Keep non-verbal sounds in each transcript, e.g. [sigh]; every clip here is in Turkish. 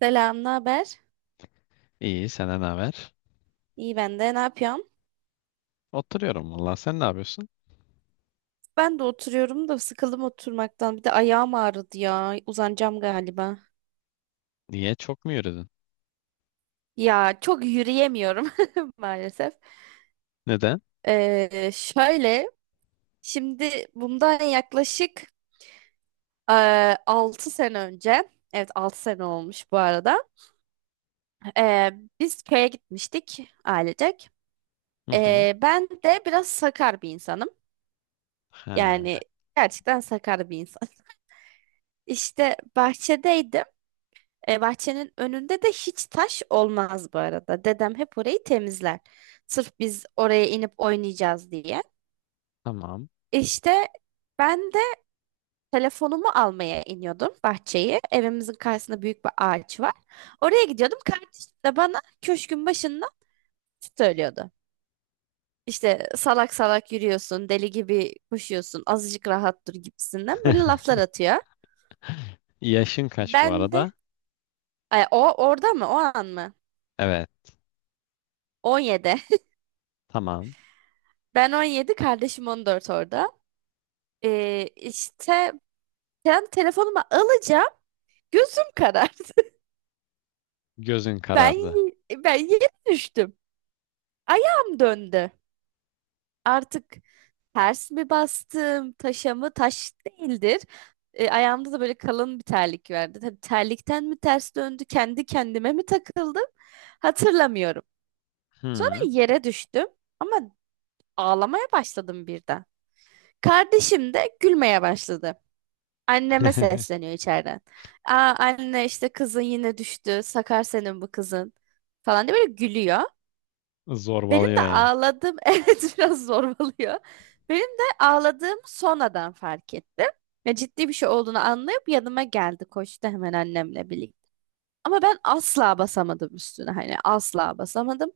Selam, ne haber? İyi, senden ne haber? İyi ben de. Ne yapıyorsun? Oturuyorum valla. Sen ne yapıyorsun? Ben de oturuyorum da sıkıldım oturmaktan. Bir de ayağım ağrıdı ya. Uzanacağım galiba. Niye? Çok mu yürüdün? Ya çok yürüyemiyorum [laughs] maalesef. Neden? Şöyle, şimdi bundan yaklaşık e, 6 sene önce, evet 6 sene olmuş bu arada. Ee, biz köye gitmiştik ailecek. Hı hı. Ben de biraz sakar bir insanım. Yani Ha, gerçekten sakar bir insan. [laughs] İşte bahçedeydim. Bahçenin önünde de hiç taş olmaz bu arada. Dedem hep orayı temizler. Sırf biz oraya inip oynayacağız diye. tamam. İşte ben de telefonumu almaya iniyordum bahçeyi. Evimizin karşısında büyük bir ağaç var. Oraya gidiyordum. Kardeşim de bana köşkün başında söylüyordu. İşte salak salak yürüyorsun, deli gibi koşuyorsun, azıcık rahat dur gibisinden böyle [laughs] laflar atıyor. Yaşın kaç bu Ben de, arada? ay, o orada mı, o an mı? Evet, 17. [laughs] tamam. Ben 17, kardeşim 14 orada. İşte ben telefonuma alacağım. Gözüm karardı. [laughs] Gözün Ben karardı. ben yere düştüm. Ayağım döndü. Artık ters mi bastım, taşa mı? Taş değildir. Ayağımda da böyle kalın bir terlik vardı. Tabii terlikten mi ters döndü, kendi kendime mi takıldım? Hatırlamıyorum. Sonra Hı. yere düştüm ama ağlamaya başladım birden. Kardeşim de gülmeye başladı. Anneme [laughs] sesleniyor içeriden. Aa anne, işte kızın yine düştü. Sakar senin bu kızın. Falan diye böyle gülüyor. Benim Zorbalıyor de yani. ağladığım [laughs] evet biraz zorbalıyor. Benim de ağladığım sonradan fark ettim. Ya ciddi bir şey olduğunu anlayıp yanıma geldi. Koştu hemen annemle birlikte. Ama ben asla basamadım üstüne. Hani asla basamadım.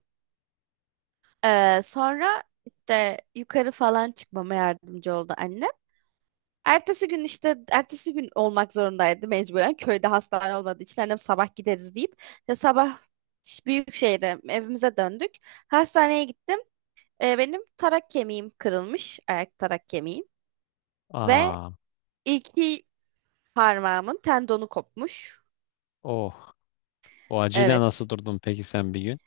Sonra işte yukarı falan çıkmama yardımcı oldu anne. Ertesi gün işte ertesi gün olmak zorundaydı mecburen. Köyde hastane olmadığı için annem sabah gideriz deyip işte sabah büyük şehre evimize döndük. Hastaneye gittim. Benim tarak kemiğim kırılmış. Ayak tarak kemiğim. Ve Aa, iki parmağımın tendonu kopmuş. oh. O acıyla nasıl Evet. durdun peki sen bir gün?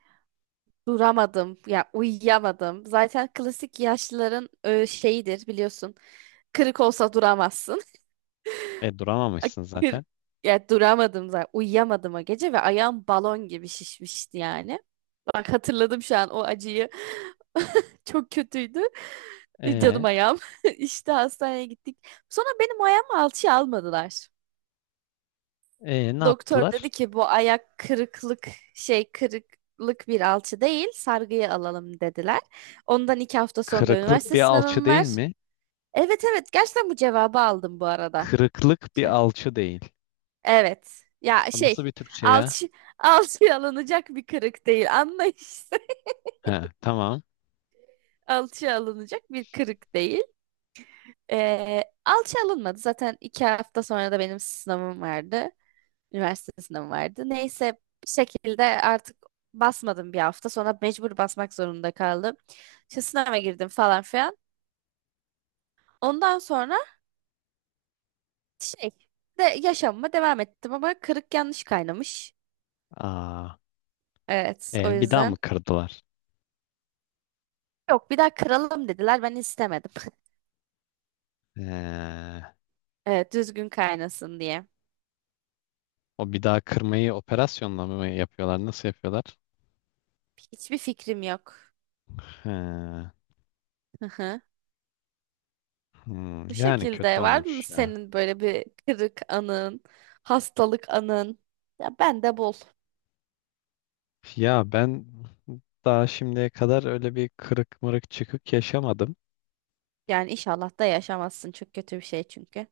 Duramadım. Ya uyuyamadım. Zaten klasik yaşlıların şeyidir biliyorsun. Kırık olsa duramazsın. E duramamışsın Kır- zaten. Ya duramadım zaten. Uyuyamadım o gece ve ayağım balon gibi şişmişti yani. Bak hatırladım şu an o acıyı. [laughs] Çok kötüydü. Canım E, ayağım. [laughs] İşte hastaneye gittik. Sonra benim ayağımı alçıya almadılar. e, ne Doktor yaptılar? dedi ki bu ayak kırıklık bir alçı değil, sargıyı alalım dediler. Ondan 2 hafta sonra da Kırıklık üniversite bir alçı sınavım değil var. mi? Evet evet, gerçekten bu cevabı aldım bu arada. Kırıklık bir alçı değil. Evet. Ya Nasıl bir Türkçe ya? alçı, [laughs] alçıya alınacak bir kırık değil. Anla işte. [laughs] He, tamam. Alçıya alınacak bir kırık değil. Alçı alınmadı. Zaten 2 hafta sonra da benim sınavım vardı. Üniversite sınavım vardı. Neyse bir şekilde artık basmadım bir hafta. Sonra mecbur basmak zorunda kaldım. İşte sınava girdim falan filan. Ondan sonra şey de yaşamıma devam ettim ama kırık yanlış kaynamış. Aa. Evet o E, bir daha mı yüzden. kırdılar? Yok, bir daha kıralım dediler. Ben istemedim. [laughs] E, Evet, düzgün kaynasın diye. o bir daha kırmayı operasyonla mı yapıyorlar? Nasıl yapıyorlar? Hiçbir fikrim yok. He, Hı hı. hmm, Bu yani kötü şekilde var mı olmuş ya. senin böyle bir kırık anın, hastalık anın? Ya ben de bul. Ya ben daha şimdiye kadar öyle bir kırık mırık çıkık yaşamadım. Yani inşallah da yaşamazsın. Çok kötü bir şey çünkü.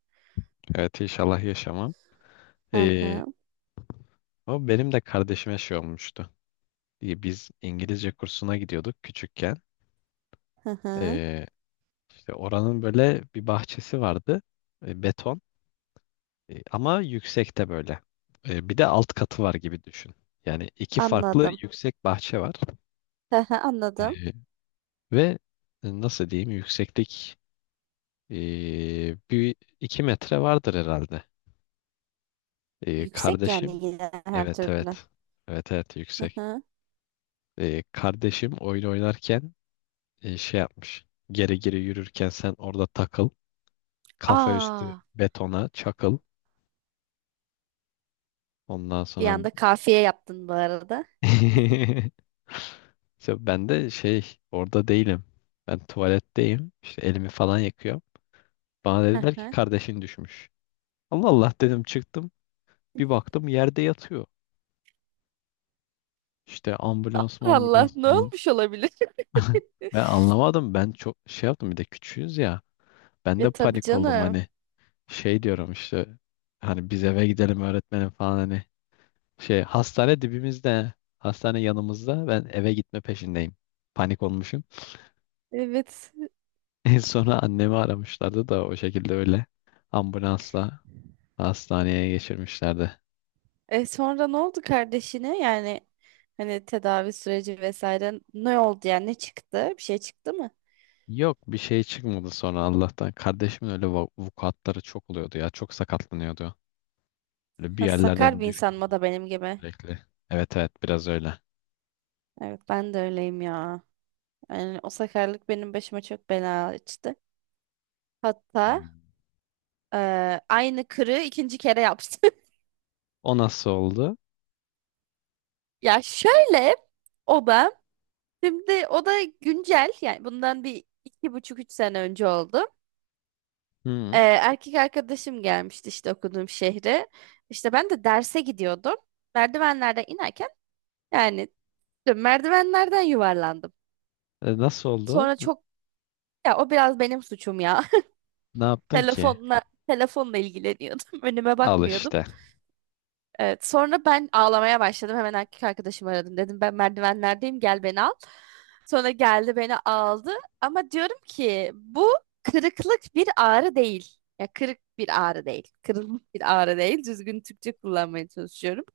Evet inşallah yaşamam. Hı E, hı, o benim de kardeşime şey olmuştu. E, biz İngilizce kursuna gidiyorduk küçükken. hı hı. E, işte oranın böyle bir bahçesi vardı. E, beton. E, ama yüksekte böyle. E, bir de alt katı var gibi düşün. Yani iki farklı Anladım. yüksek bahçe var. Hı hı, anladım. E, ve Nasıl diyeyim, yükseklik e, bir iki metre vardır herhalde. E, Yüksek kardeşim yani yine her evet türlü. evet, evet evet Hı yüksek. hı. E, kardeşim oyun oynarken şey yapmış. Geri geri yürürken sen orada takıl. Kafa üstü Aa, betona çakıl. Ondan bir sonra anda kafiye yaptın bu arada. [laughs] İşte ben de şey orada değilim. Ben tuvaletteyim. İşte elimi falan yakıyor. Bana Hı dediler ki hı. kardeşin düşmüş. Allah Allah dedim, çıktım. Bir baktım yerde yatıyor. İşte ambulans mı Allah ambulans ne falan. olmuş olabilir? [laughs] [laughs] Ben anlamadım. Ben çok şey yaptım, bir de küçüğüz ya. Ben de Ya tabii panik oldum, canım. hani şey diyorum işte, hani biz eve gidelim öğretmenim falan, hani şey, hastane dibimizde, hastane yanımızda, ben eve gitme peşindeyim. Panik olmuşum. Evet. [laughs] En sonra annemi aramışlardı da o şekilde öyle ambulansla hastaneye geçirmişlerdi. E sonra ne oldu kardeşine? Yani hani tedavi süreci vesaire ne oldu, yani ne çıktı? Bir şey çıktı mı? Yok bir şey çıkmadı sonra Allah'tan. Kardeşimin öyle va- vukuatları çok oluyordu ya. Çok sakatlanıyordu. Böyle bir Ha, sakar yerlerden bir insan mı düşüyordu o da benim gibi? sürekli. Evet evet, biraz öyle. Evet ben de öyleyim ya. Yani o sakarlık benim başıma çok bela açtı. Hatta Hmm. Aynı kırığı ikinci kere yaptı. [laughs] O nasıl oldu? Ya şöyle, o da şimdi o da güncel yani bundan bir iki buçuk üç sene önce oldu. Ee, Hı. erkek arkadaşım gelmişti işte okuduğum şehre. İşte ben de derse gidiyordum. Merdivenlerden inerken yani merdivenlerden yuvarlandım. E, nasıl oldu? Sonra N- çok, ya o biraz benim suçum ya. ne [laughs] yaptın ki? Telefonla telefonla ilgileniyordum. [laughs] Önüme Al bakmıyordum. işte. Evet, sonra ben ağlamaya başladım. Hemen erkek arkadaşımı aradım. Dedim ben merdivenlerdeyim, gel beni al. Sonra geldi beni aldı. Ama diyorum ki bu kırıklık bir ağrı değil. Ya kırık bir ağrı değil. Kırılmış bir ağrı değil. Düzgün Türkçe kullanmaya çalışıyorum.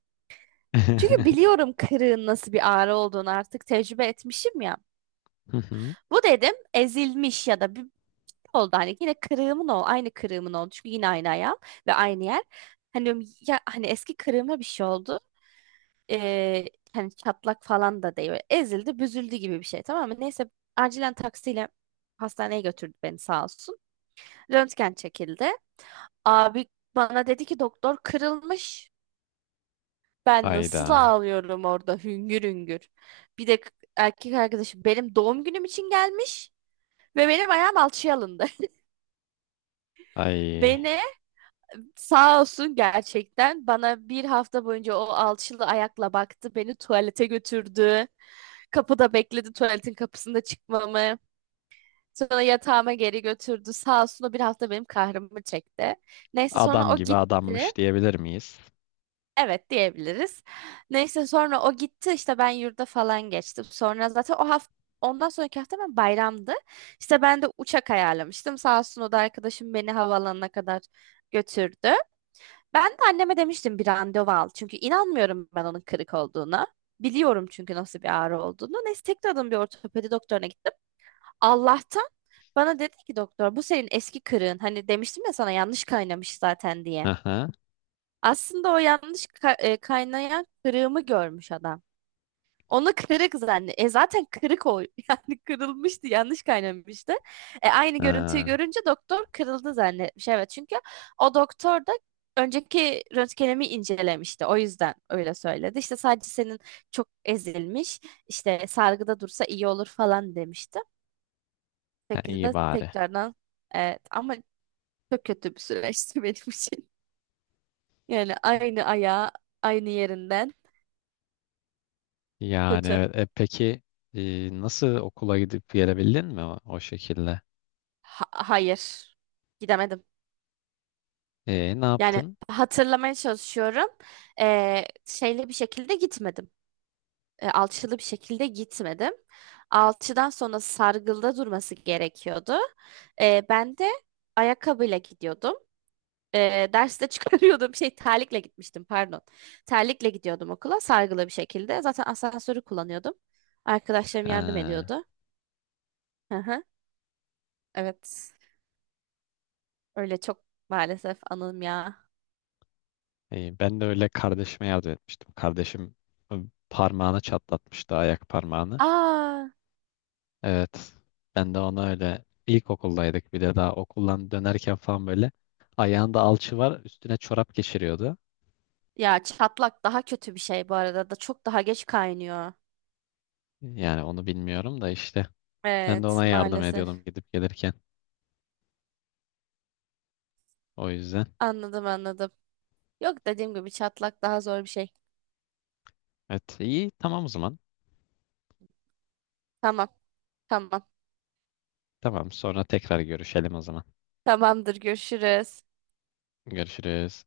Çünkü [laughs] biliyorum kırığın nasıl bir ağrı olduğunu, artık tecrübe etmişim ya. Hı hı. Bu dedim ezilmiş ya da bir oldu, hani yine kırığımın oldu. Aynı kırığımın oldu. Çünkü yine aynı ayağım ve aynı yer. Hani diyorum, ya hani eski kırığıma bir şey oldu. Ee, hani çatlak falan da değil. Böyle ezildi, büzüldü gibi bir şey, tamam mı? Neyse acilen taksiyle hastaneye götürdü beni, sağ olsun. Röntgen çekildi. Abi bana dedi ki doktor kırılmış. Ben nasıl Hayda. ağlıyorum orada hüngür hüngür. Bir de erkek arkadaşım benim doğum günüm için gelmiş ve benim ayağım alçıya alındı. [laughs] Ay. Beni, sağ olsun, gerçekten bana bir hafta boyunca o alçılı ayakla baktı. Beni tuvalete götürdü. Kapıda bekledi, tuvaletin kapısında çıkmamı. Sonra yatağıma geri götürdü. Sağ olsun, o bir hafta benim kahrımı çekti. Neyse sonra Adam o gibi gitti. adammış diyebilir miyiz? Evet diyebiliriz. Neyse sonra o gitti, işte ben yurda falan geçtim. Sonra zaten o hafta, ondan sonraki hafta ben bayramdı. İşte ben de uçak ayarlamıştım. Sağ olsun o da, arkadaşım beni havaalanına kadar götürdü. Ben de anneme demiştim bir randevu al. Çünkü inanmıyorum ben onun kırık olduğuna. Biliyorum çünkü nasıl bir ağrı olduğunu. Neyse tekrardan bir ortopedi doktoruna gittim. Allah'tan bana dedi ki doktor bu senin eski kırığın. Hani demiştim ya sana yanlış kaynamış zaten diye. Hı hı. Aslında o yanlış kaynayan kırığımı görmüş adam. Onu kırık zannet. E zaten kırık o. [laughs] Yani kırılmıştı, yanlış kaynamıştı. E aynı görüntüyü Ha, görünce doktor kırıldı zannetmiş. Evet çünkü o doktor da önceki röntgenimi incelemişti. O yüzden öyle söyledi. İşte sadece senin çok ezilmiş, işte sargıda dursa iyi olur falan demişti ha iyi şekilde bari. tekrardan, evet ama çok kötü bir süreçti [laughs] benim için. Yani aynı ayağı aynı yerinden, Yani kötü. evet. E, peki nasıl okula gidip gelebildin mi, o, o şekilde? Hayır. Gidemedim. E, ne Yani yaptın? hatırlamaya çalışıyorum. Şeyli bir şekilde gitmedim. Alçılı bir şekilde gitmedim. Alçıdan sonra sargılda durması gerekiyordu. Ben de ayakkabıyla gidiyordum. Derste çıkarıyordum [laughs] terlikle gitmiştim, pardon. Terlikle gidiyordum okula sargılı bir şekilde. Zaten asansörü kullanıyordum. Arkadaşlarım yardım Ha, ediyordu. Hı hı. Evet. Öyle çok maalesef anım ya. Ben de öyle kardeşime yardım etmiştim. Kardeşim, e, parmağını çatlatmıştı, ayak parmağını. Aa, Evet. Ben de ona öyle, ilkokuldaydık bir de, daha okuldan dönerken falan böyle, ayağında alçı var, üstüne çorap geçiriyordu. ya çatlak daha kötü bir şey bu arada, da çok daha geç kaynıyor. Yani onu bilmiyorum da, işte ben de Evet ona yardım ediyordum maalesef. gidip gelirken. O yüzden. Anladım anladım. Yok, dediğim gibi çatlak daha zor bir şey. Evet iyi, tamam o zaman. Tamam tamam. Tamam sonra tekrar görüşelim o zaman. Tamamdır, görüşürüz. Görüşürüz.